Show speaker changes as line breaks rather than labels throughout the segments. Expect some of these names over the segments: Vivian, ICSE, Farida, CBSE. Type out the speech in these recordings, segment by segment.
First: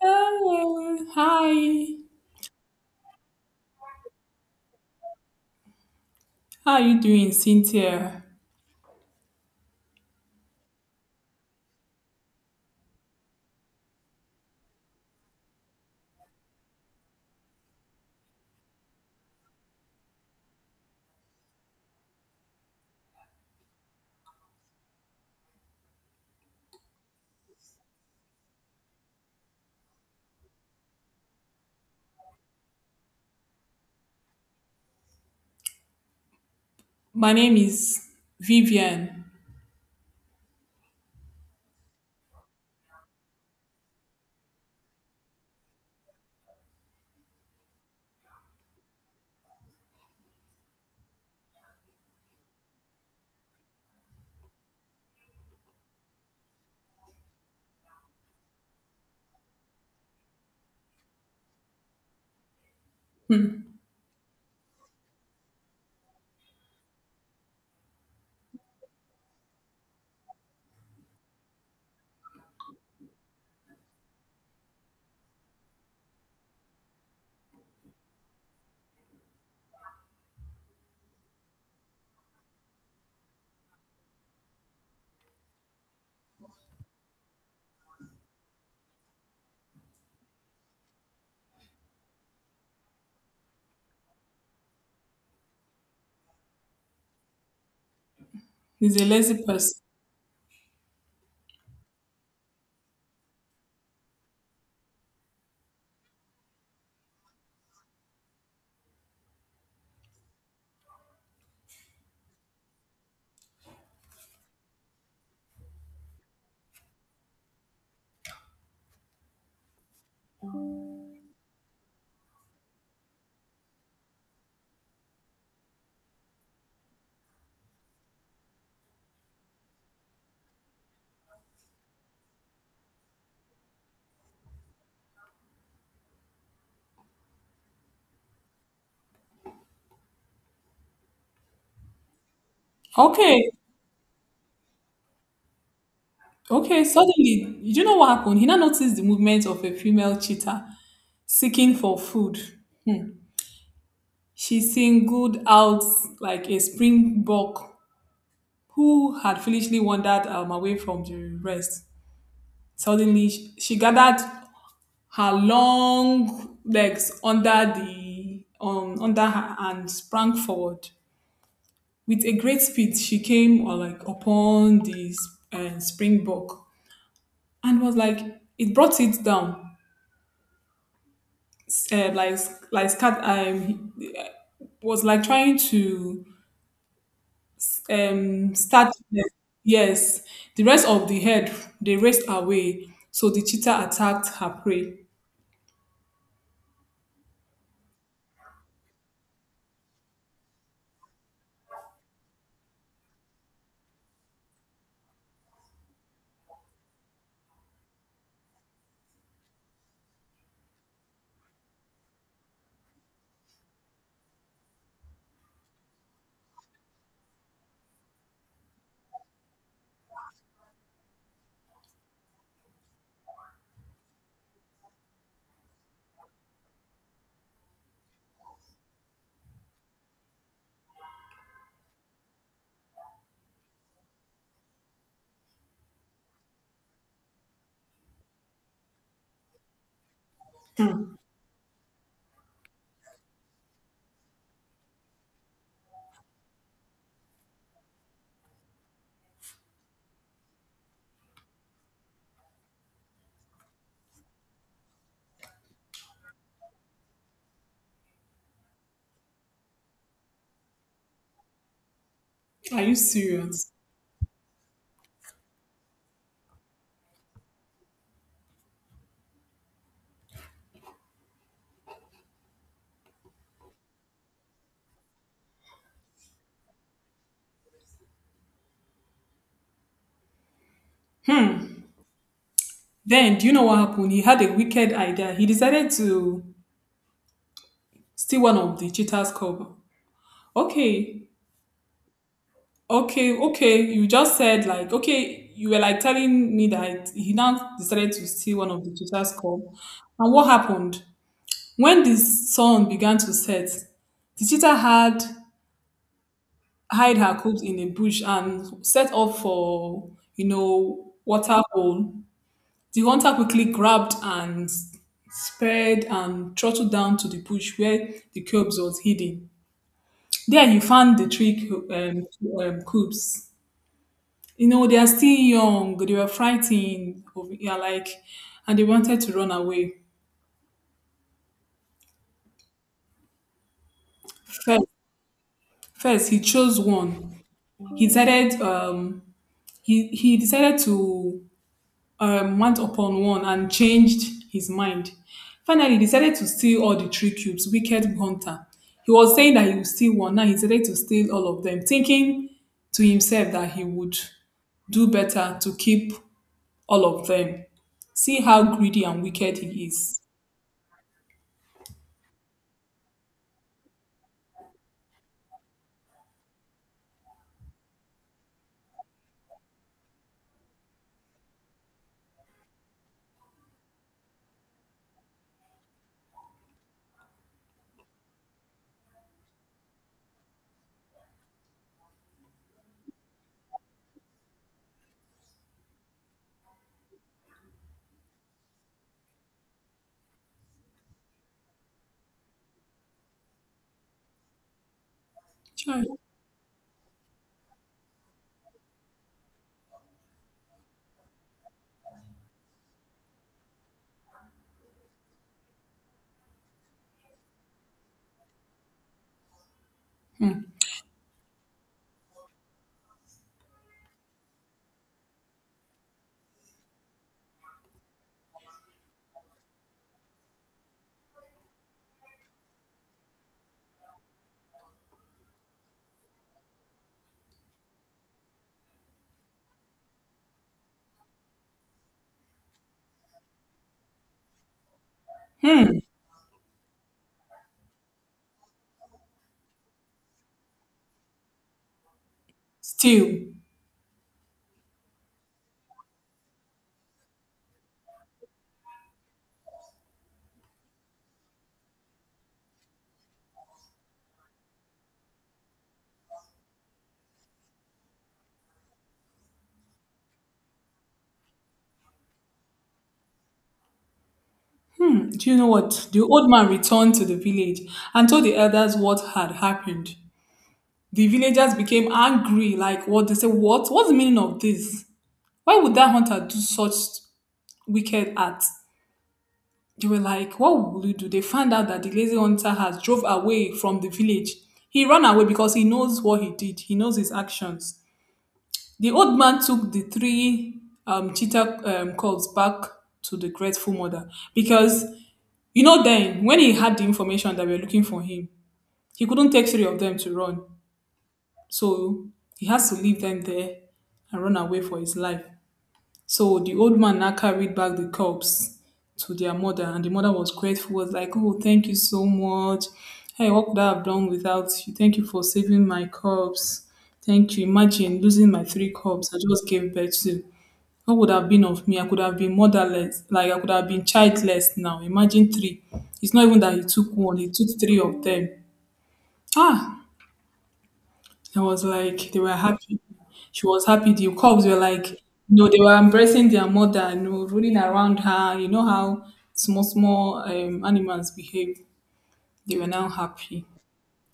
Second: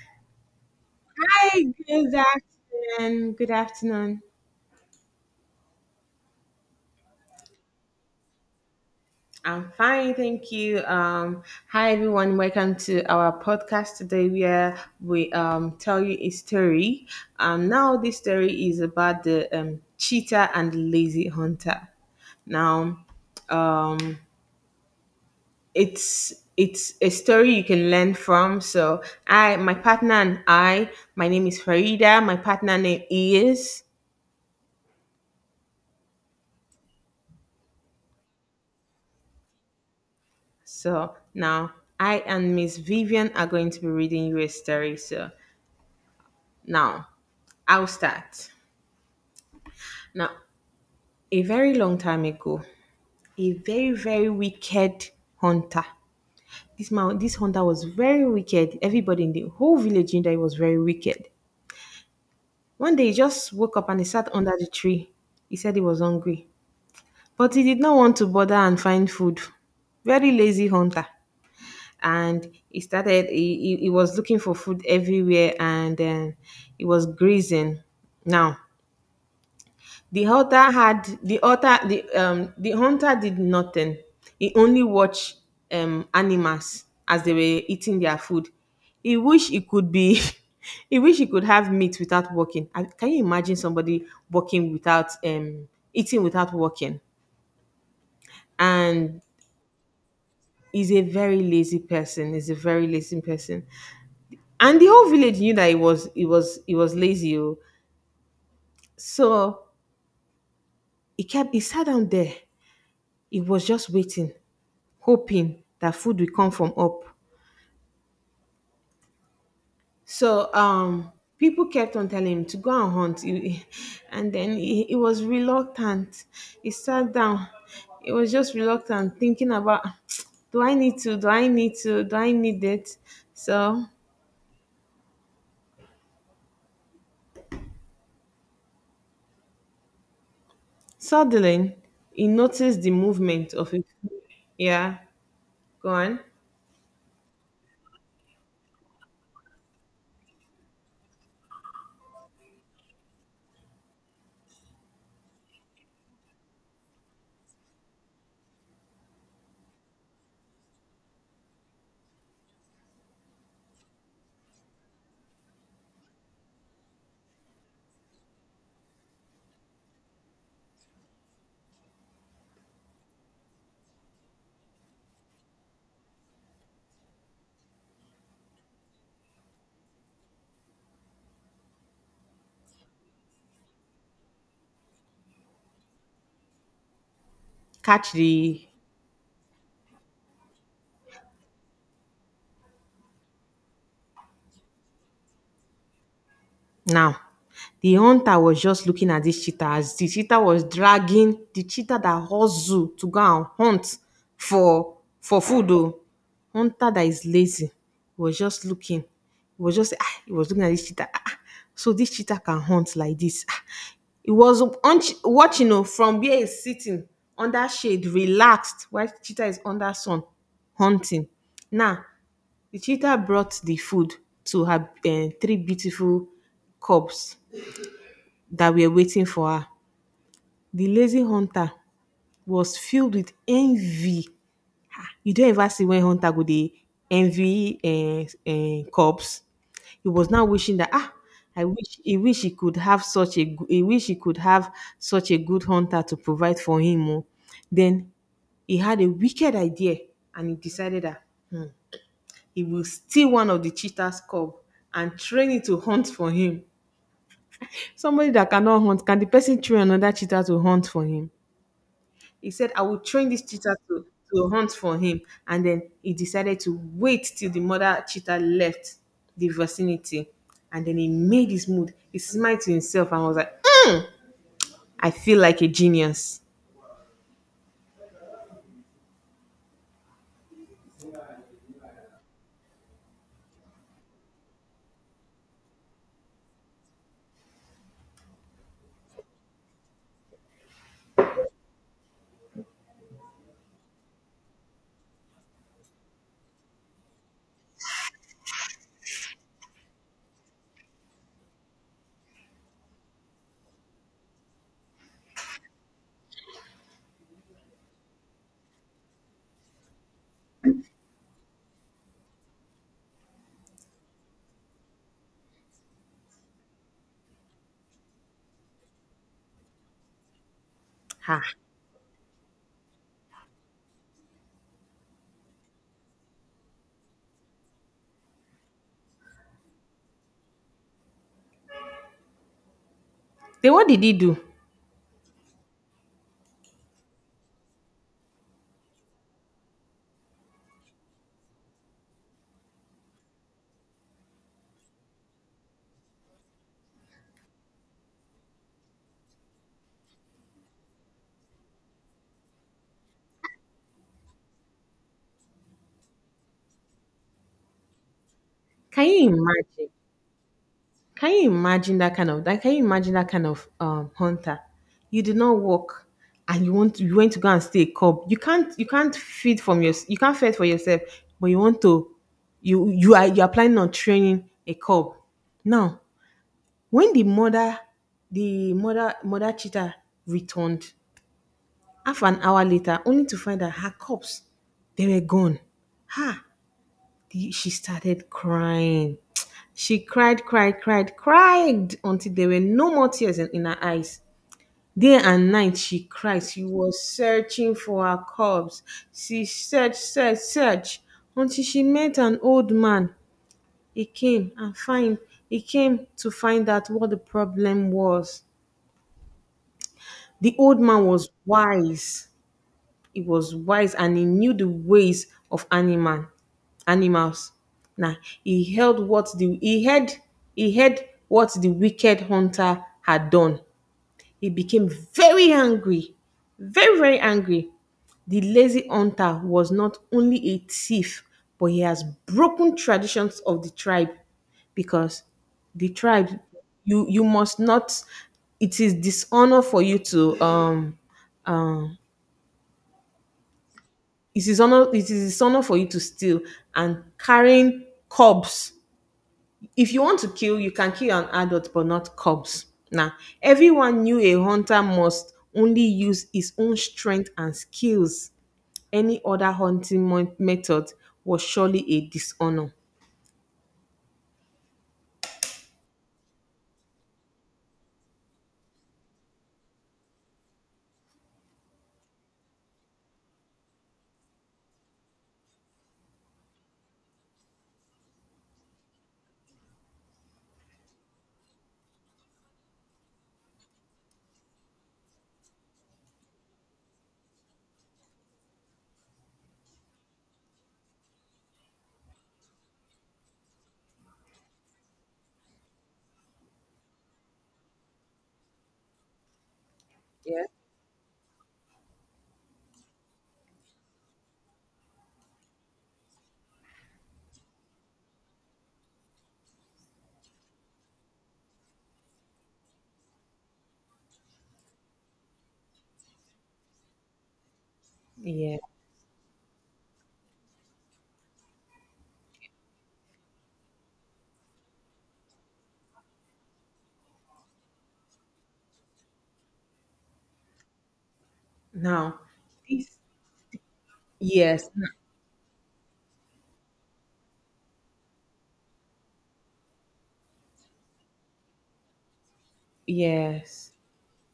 Hello.
Hi,
Hi.
good afternoon. Good afternoon.
How are you doing, Cynthia?
I'm fine, thank you. Hi everyone, welcome to our podcast today where we tell you a story. Now this story is about the cheetah and the lazy hunter. Now, um, it's a story you can learn from. So I, my partner and I, my name is Farida. My partner name is.
My name is Vivian.
So now I and Miss Vivian are going to be reading you a story. So now I'll start. Now, a very long time ago, a very, very wicked hunter. This man, this hunter was very wicked. Everybody in the whole village knew that he was very wicked. One day he just
Hmm.
woke up and he sat under the tree. He said he was hungry. But he did not want to bother and find food. Very lazy hunter. And he started he was looking for food everywhere and then he was grazing. Now the hunter had the hunter did nothing. He only watched animals as they were eating their food. He wish he could be. He wish he could have meat without working. And can you imagine somebody working without eating without working?
He's a
And
lazy person.
he's a very lazy person, he's a very lazy person. And the whole village knew that he was lazy. Oh. So he kept he sat down there. He was just waiting, hoping that food will come from up. So um People kept on telling him to go and hunt. He- and then he was reluctant. He sat down. He was just reluctant, thinking about, do I need to? Do I need to? Do I need it? So suddenly he noticed the
Okay.
movement of a. Yeah, go on.
Okay. Suddenly, you know what happened? He now noticed the movement of a female cheetah seeking for food. She singled out like a springbok who had foolishly wandered away from the rest. Suddenly, she gathered her long legs under the under her and sprang forward. With a great speed, she came like upon the springbok and was like it brought it down. Uh, like like scat was like trying to
Catch the.
start, yes, the rest of the head, they raced away, so the cheetah attacked her prey.
Now, the hunter was just looking at this cheetah as the cheetah was dragging the cheetah that hustle to go and hunt for food. Oh, hunter that is lazy was just looking. He was just ah, he was looking at this cheetah. Ah, ah, so this cheetah can hunt like this. Ah, he was watching oh, from where he's sitting under shade, relaxed, while cheetah is under sun hunting. Now the cheetah brought the food to her eh, three beautiful cubs that were waiting for her. The lazy hunter was filled with envy. You don't ever see when hunter go dey envy cubs. He was now wishing that ah, I wish he could have such a he wish he could have such a good hunter to provide for him. Oh. Then he had a wicked idea and he decided that hmm, he will steal one of the cheetah's cub and train it to hunt for him. Somebody that cannot hunt, can the person train another cheetah to hunt for him? He said, I
Are you
will train this
serious?
cheetah to hunt for him. And then he decided to wait till the mother cheetah left the vicinity. And then he made his mood. He smiled to himself and was like, "Mm, I feel like a genius."
Then do you know what happened? He had a wicked idea. He decided to still one of the cheaters club. Okay. Okay. Okay. You just said like okay. You were like telling me that he now decided to steal one of the cheaters club. And what happened? When the sun began to set, the cheetah had hide her cubs in a bush and set off for you know waterfall. The hunter quickly grabbed and sped and throttled down to the bush where the cubs was hidden. There you found the
Ha.
trick cubes. You know, they are still young. They were frightened of, yeah, like, and they wanted to run away.
Then what did he do?
First, first he chose one. He decided he decided to want upon one and changed his mind. Finally, he decided to steal all the three cubes, Wicked Hunter. He was saying that he would steal one. Now he decided to steal all of them, thinking to himself that he would do better to keep all of them. See how greedy
Can
and
you
wicked he
imagine?
is.
Can you imagine that kind of that? Can you imagine that kind of hunter? You did not work, and you want to, you went to go and stay a cub. You can't feed from your you can't feed for yourself, but you want to you are you are planning on training a cub. Now, when the mother the mother cheetah returned half an hour later, only to find that her cubs they were gone. Ha! She started crying. She cried, cried, cried, cried until there were no more tears in her eyes. Day and night she
Chai.
cried. She was searching for her cubs. She searched, searched, searched until she met an old man. He came and find he came to find out what the problem was. The
Hmm.
old man was wise. He was wise and he knew the ways of animals. Now he heard. he heard what the wicked hunter had done. He became very angry, very very angry. The lazy hunter was not only a thief, but he has broken traditions of the tribe. Because the
Hmm.
tribe, you must not, it is dishonor for you to um,
Still,
it is honor it is his honor for you to steal and carrying cubs. If you want to kill you can kill an adult but not cubs. Now everyone knew a hunter must only use his own strength and skills. Any other hunting method was surely a dishonor.
do you know what? The old man returned to the village and told the elders what had happened. The villagers became angry, like what they said, "What? What's the meaning of this? Why would that hunter do such wicked acts?" They were like, "What will you do?" They found out that the lazy hunter has drove away from the village. He ran away because he knows what he did, he knows his actions. The old man took the three cheetah cubs back to the grateful mother because, you know, then when he had the information that were looking for him, he couldn't take three of them to
Yeah.
run. So he has to leave them there and run away for his life. So the old man now carried back the cubs to their mother, and the mother was grateful, was like, "Oh, thank you so much. Hey, what could I have done without you? Thank you for saving my cubs. Thank you. Imagine losing
Yeah.
my three cubs I just gave birth to, what would have been of me? I could have been motherless. Like I could have been childless now. Imagine three. It's not even that he took one, he took three of them. Ah," I was
Now
like, they were
this,
happy. She was happy. The
yes
cubs were like, you know, they were embracing their mother, you know, running around her. You know how small, small animals behave. They were now happy.
yes.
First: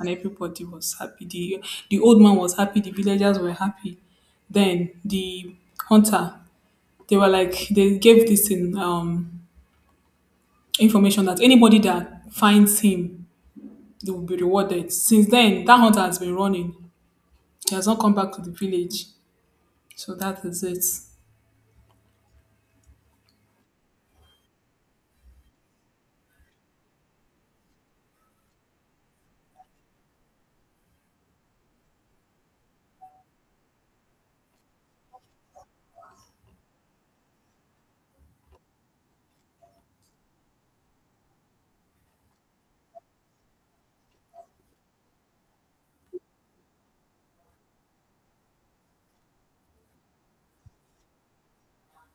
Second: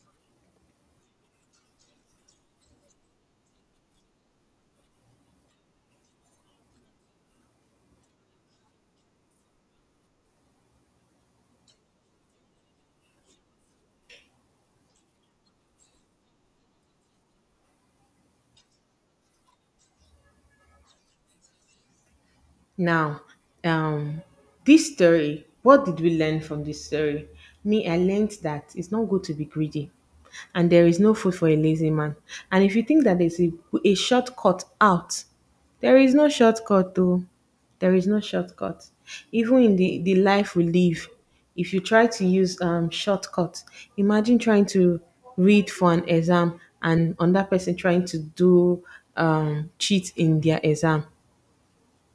And everybody was happy. The old man was happy. The villagers were happy. Then the hunter, they were like, they gave this in, information that anybody that finds him, they will be rewarded. Since then, that hunter has been running. He has not come back to the village. So that is it.
Now, um, this story, what did we learn from this story? Me, I learned that it's not good to be greedy and there is no food for a lazy man. And if you think that there's a shortcut out, there is no shortcut though. There is no shortcut. Even in the life we live, if you try to use shortcuts, imagine trying to read for an exam and another person trying to do cheat in their exam.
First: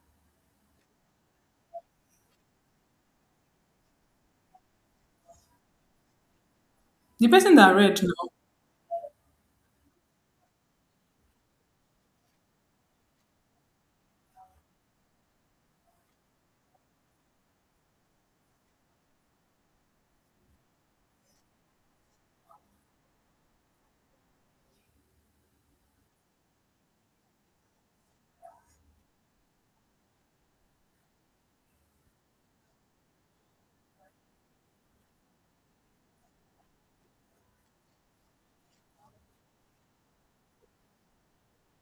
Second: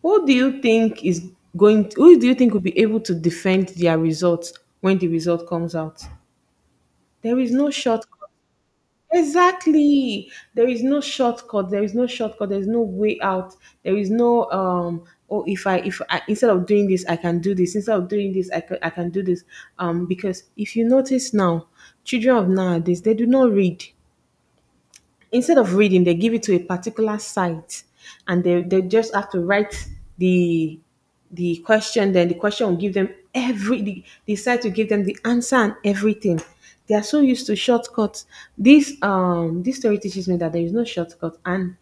Who do you think is going? Who do you think will be able to defend their results when the result comes out?
The
There is
person that
no
I read
shortcut.
now,
Exactly. There is no shortcut. There is no shortcut. There is no way out. There is no. Oh, if I, instead of doing this, I can do this. Instead of doing this, I can do this. Because if you notice now, children of nowadays they do not read. Instead of reading, they give it to a particular site and they just have to write the the question, then the question will give them every the site will give them the answer and everything. They are so used to shortcuts. This story teaches me that there is no shortcut and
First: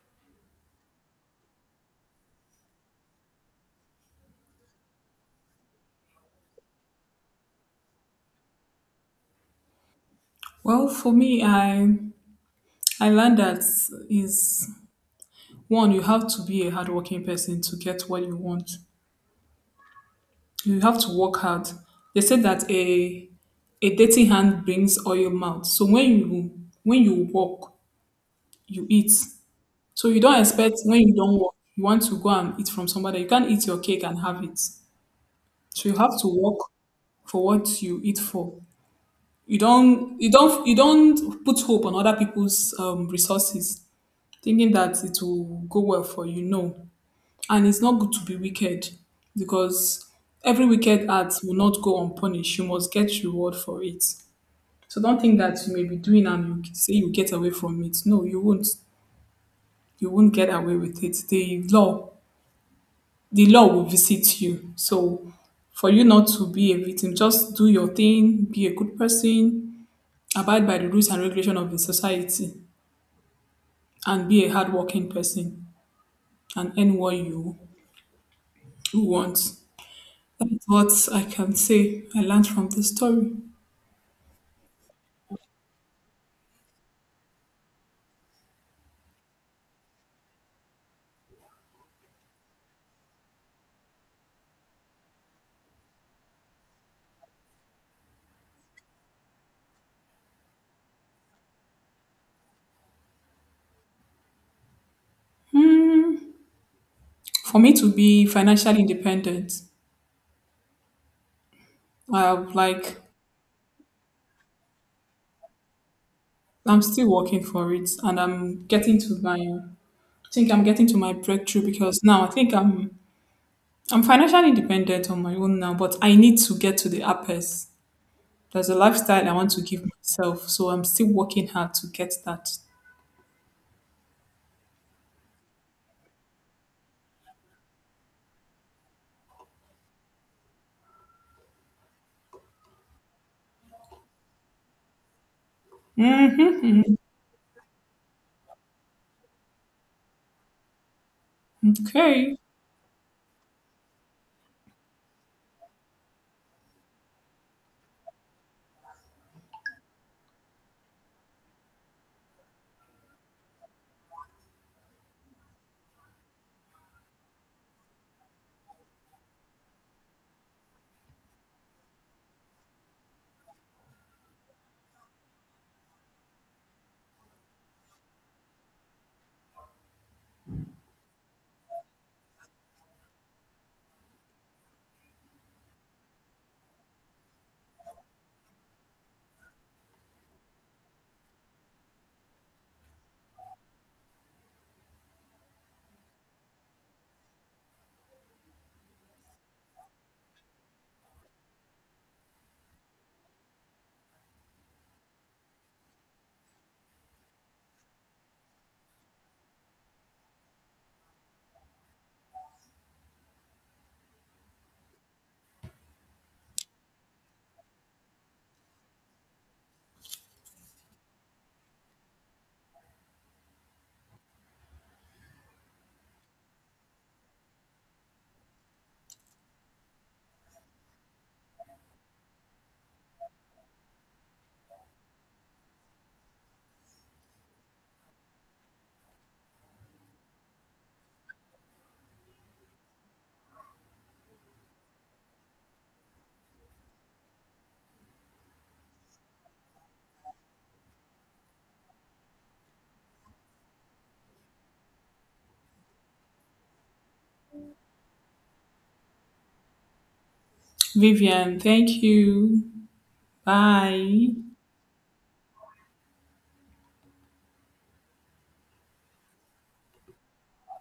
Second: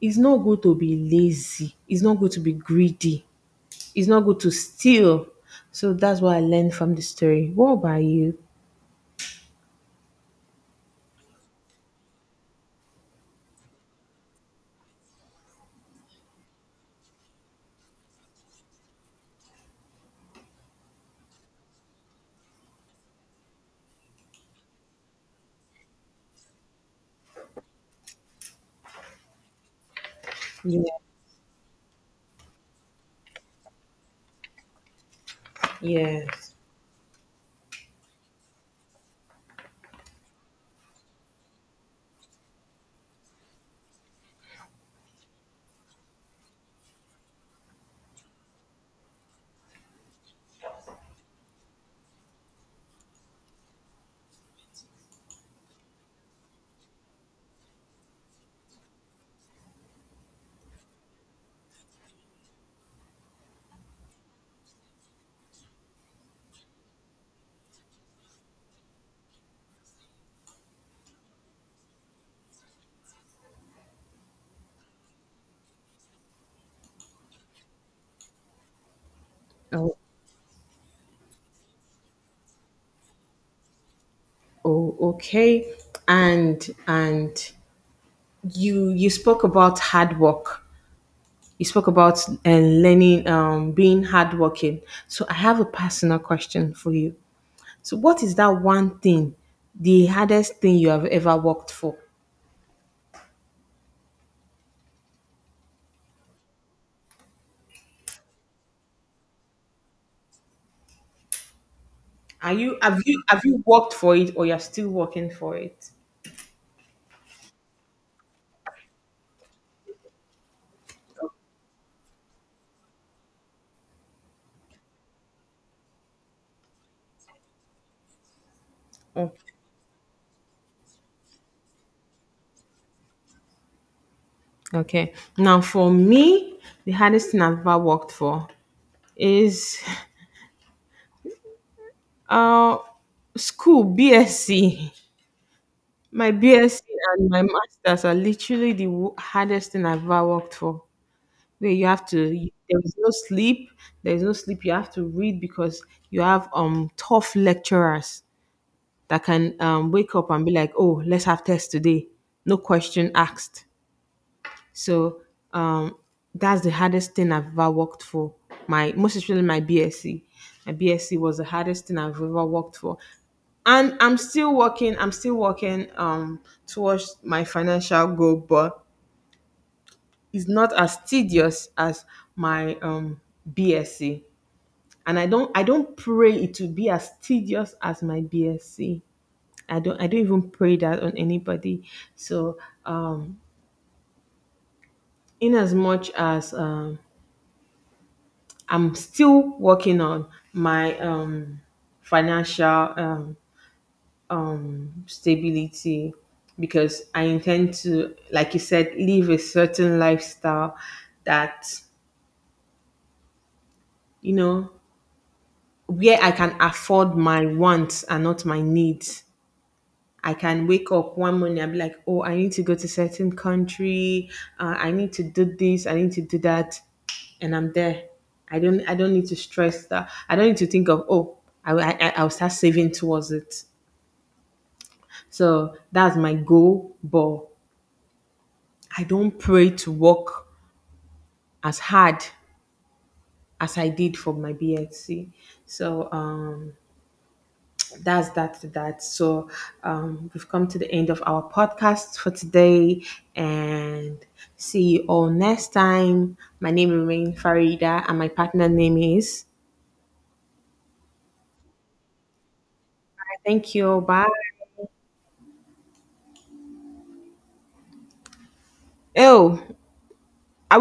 it's not good to be lazy, it's not good to be greedy, it's not good to steal. So that's what I learned from the story. What about you?
well, for me, I learned that is one, you have to be a hardworking person to get what you want. You have to work hard. They said that a dirty hand brings oil mouth. So when you work, you eat. So you don't expect
Yeah.
when you don't work, you want to go and eat from somebody. You can't eat your cake and have it. So you have to
Yes.
work for what you eat for. You don't put hope on other people's resources, thinking that it will go well for you. No, and it's not good to be wicked because every wicked act will not go unpunished. You must get reward for it. So don't think that you may be doing and you say you get away from it. No, you won't. You won't get away with it. The law will visit you. So for you not to be a victim, just do your thing, be a good person, abide by the rules and regulation of the society, and be a hardworking person and earn what you want.
Oh.
That's what I can say I learned from this story.
Oh, okay. And you you spoke about hard work. You spoke about learning, being hardworking. So I have a personal question for you. So what is that one thing, the hardest thing you have ever worked for?
Hmm. For me to be financially independent,
Are
I've
you
like
have you worked for it or you're still working for it?
I'm still working for it, and I'm getting to my. I think I'm getting to my breakthrough because now I think I'm financially independent on my own now, but I need to get to the uppers. There's a lifestyle I want
Okay.
to give myself, so I'm still working hard to get that.
Okay. Now for me, the hardest thing I've ever worked for is uh school BSc. My BSc and my master's are literally the hardest thing I've ever worked for. Where you have to,
Okay.
you, there is no sleep. There is no sleep. You have to read because you have tough lecturers that can wake up and be like, oh, let's have test today. No question asked. So um, that's the hardest thing I've ever worked for. My most especially my BSc. My BSc was the hardest thing I've ever worked for. And I'm still working towards my financial goal, but it's not as tedious as my BSc. And I don't pray it to be as tedious as my BSc. I don't even pray that on anybody. So um in as much as I'm still working on my financial um stability because I intend to, like you said, live a certain lifestyle that, you know, where I can afford my wants and not my needs. I can wake up one morning and be like, oh, I need to go to certain country. I need to do this. I need to do that, and I'm there. I don't. I don't need to stress that. I don't need to think of oh, I'll start saving towards it. So that's my goal. But I don't pray to work as hard as I did for my BSc. So that's that. So we've come to the end of our podcast for today and see you all next time. My name remains Farida and my partner name is.
Vivian, thank you.
Thank you. Bye.
Bye.
Oh, I.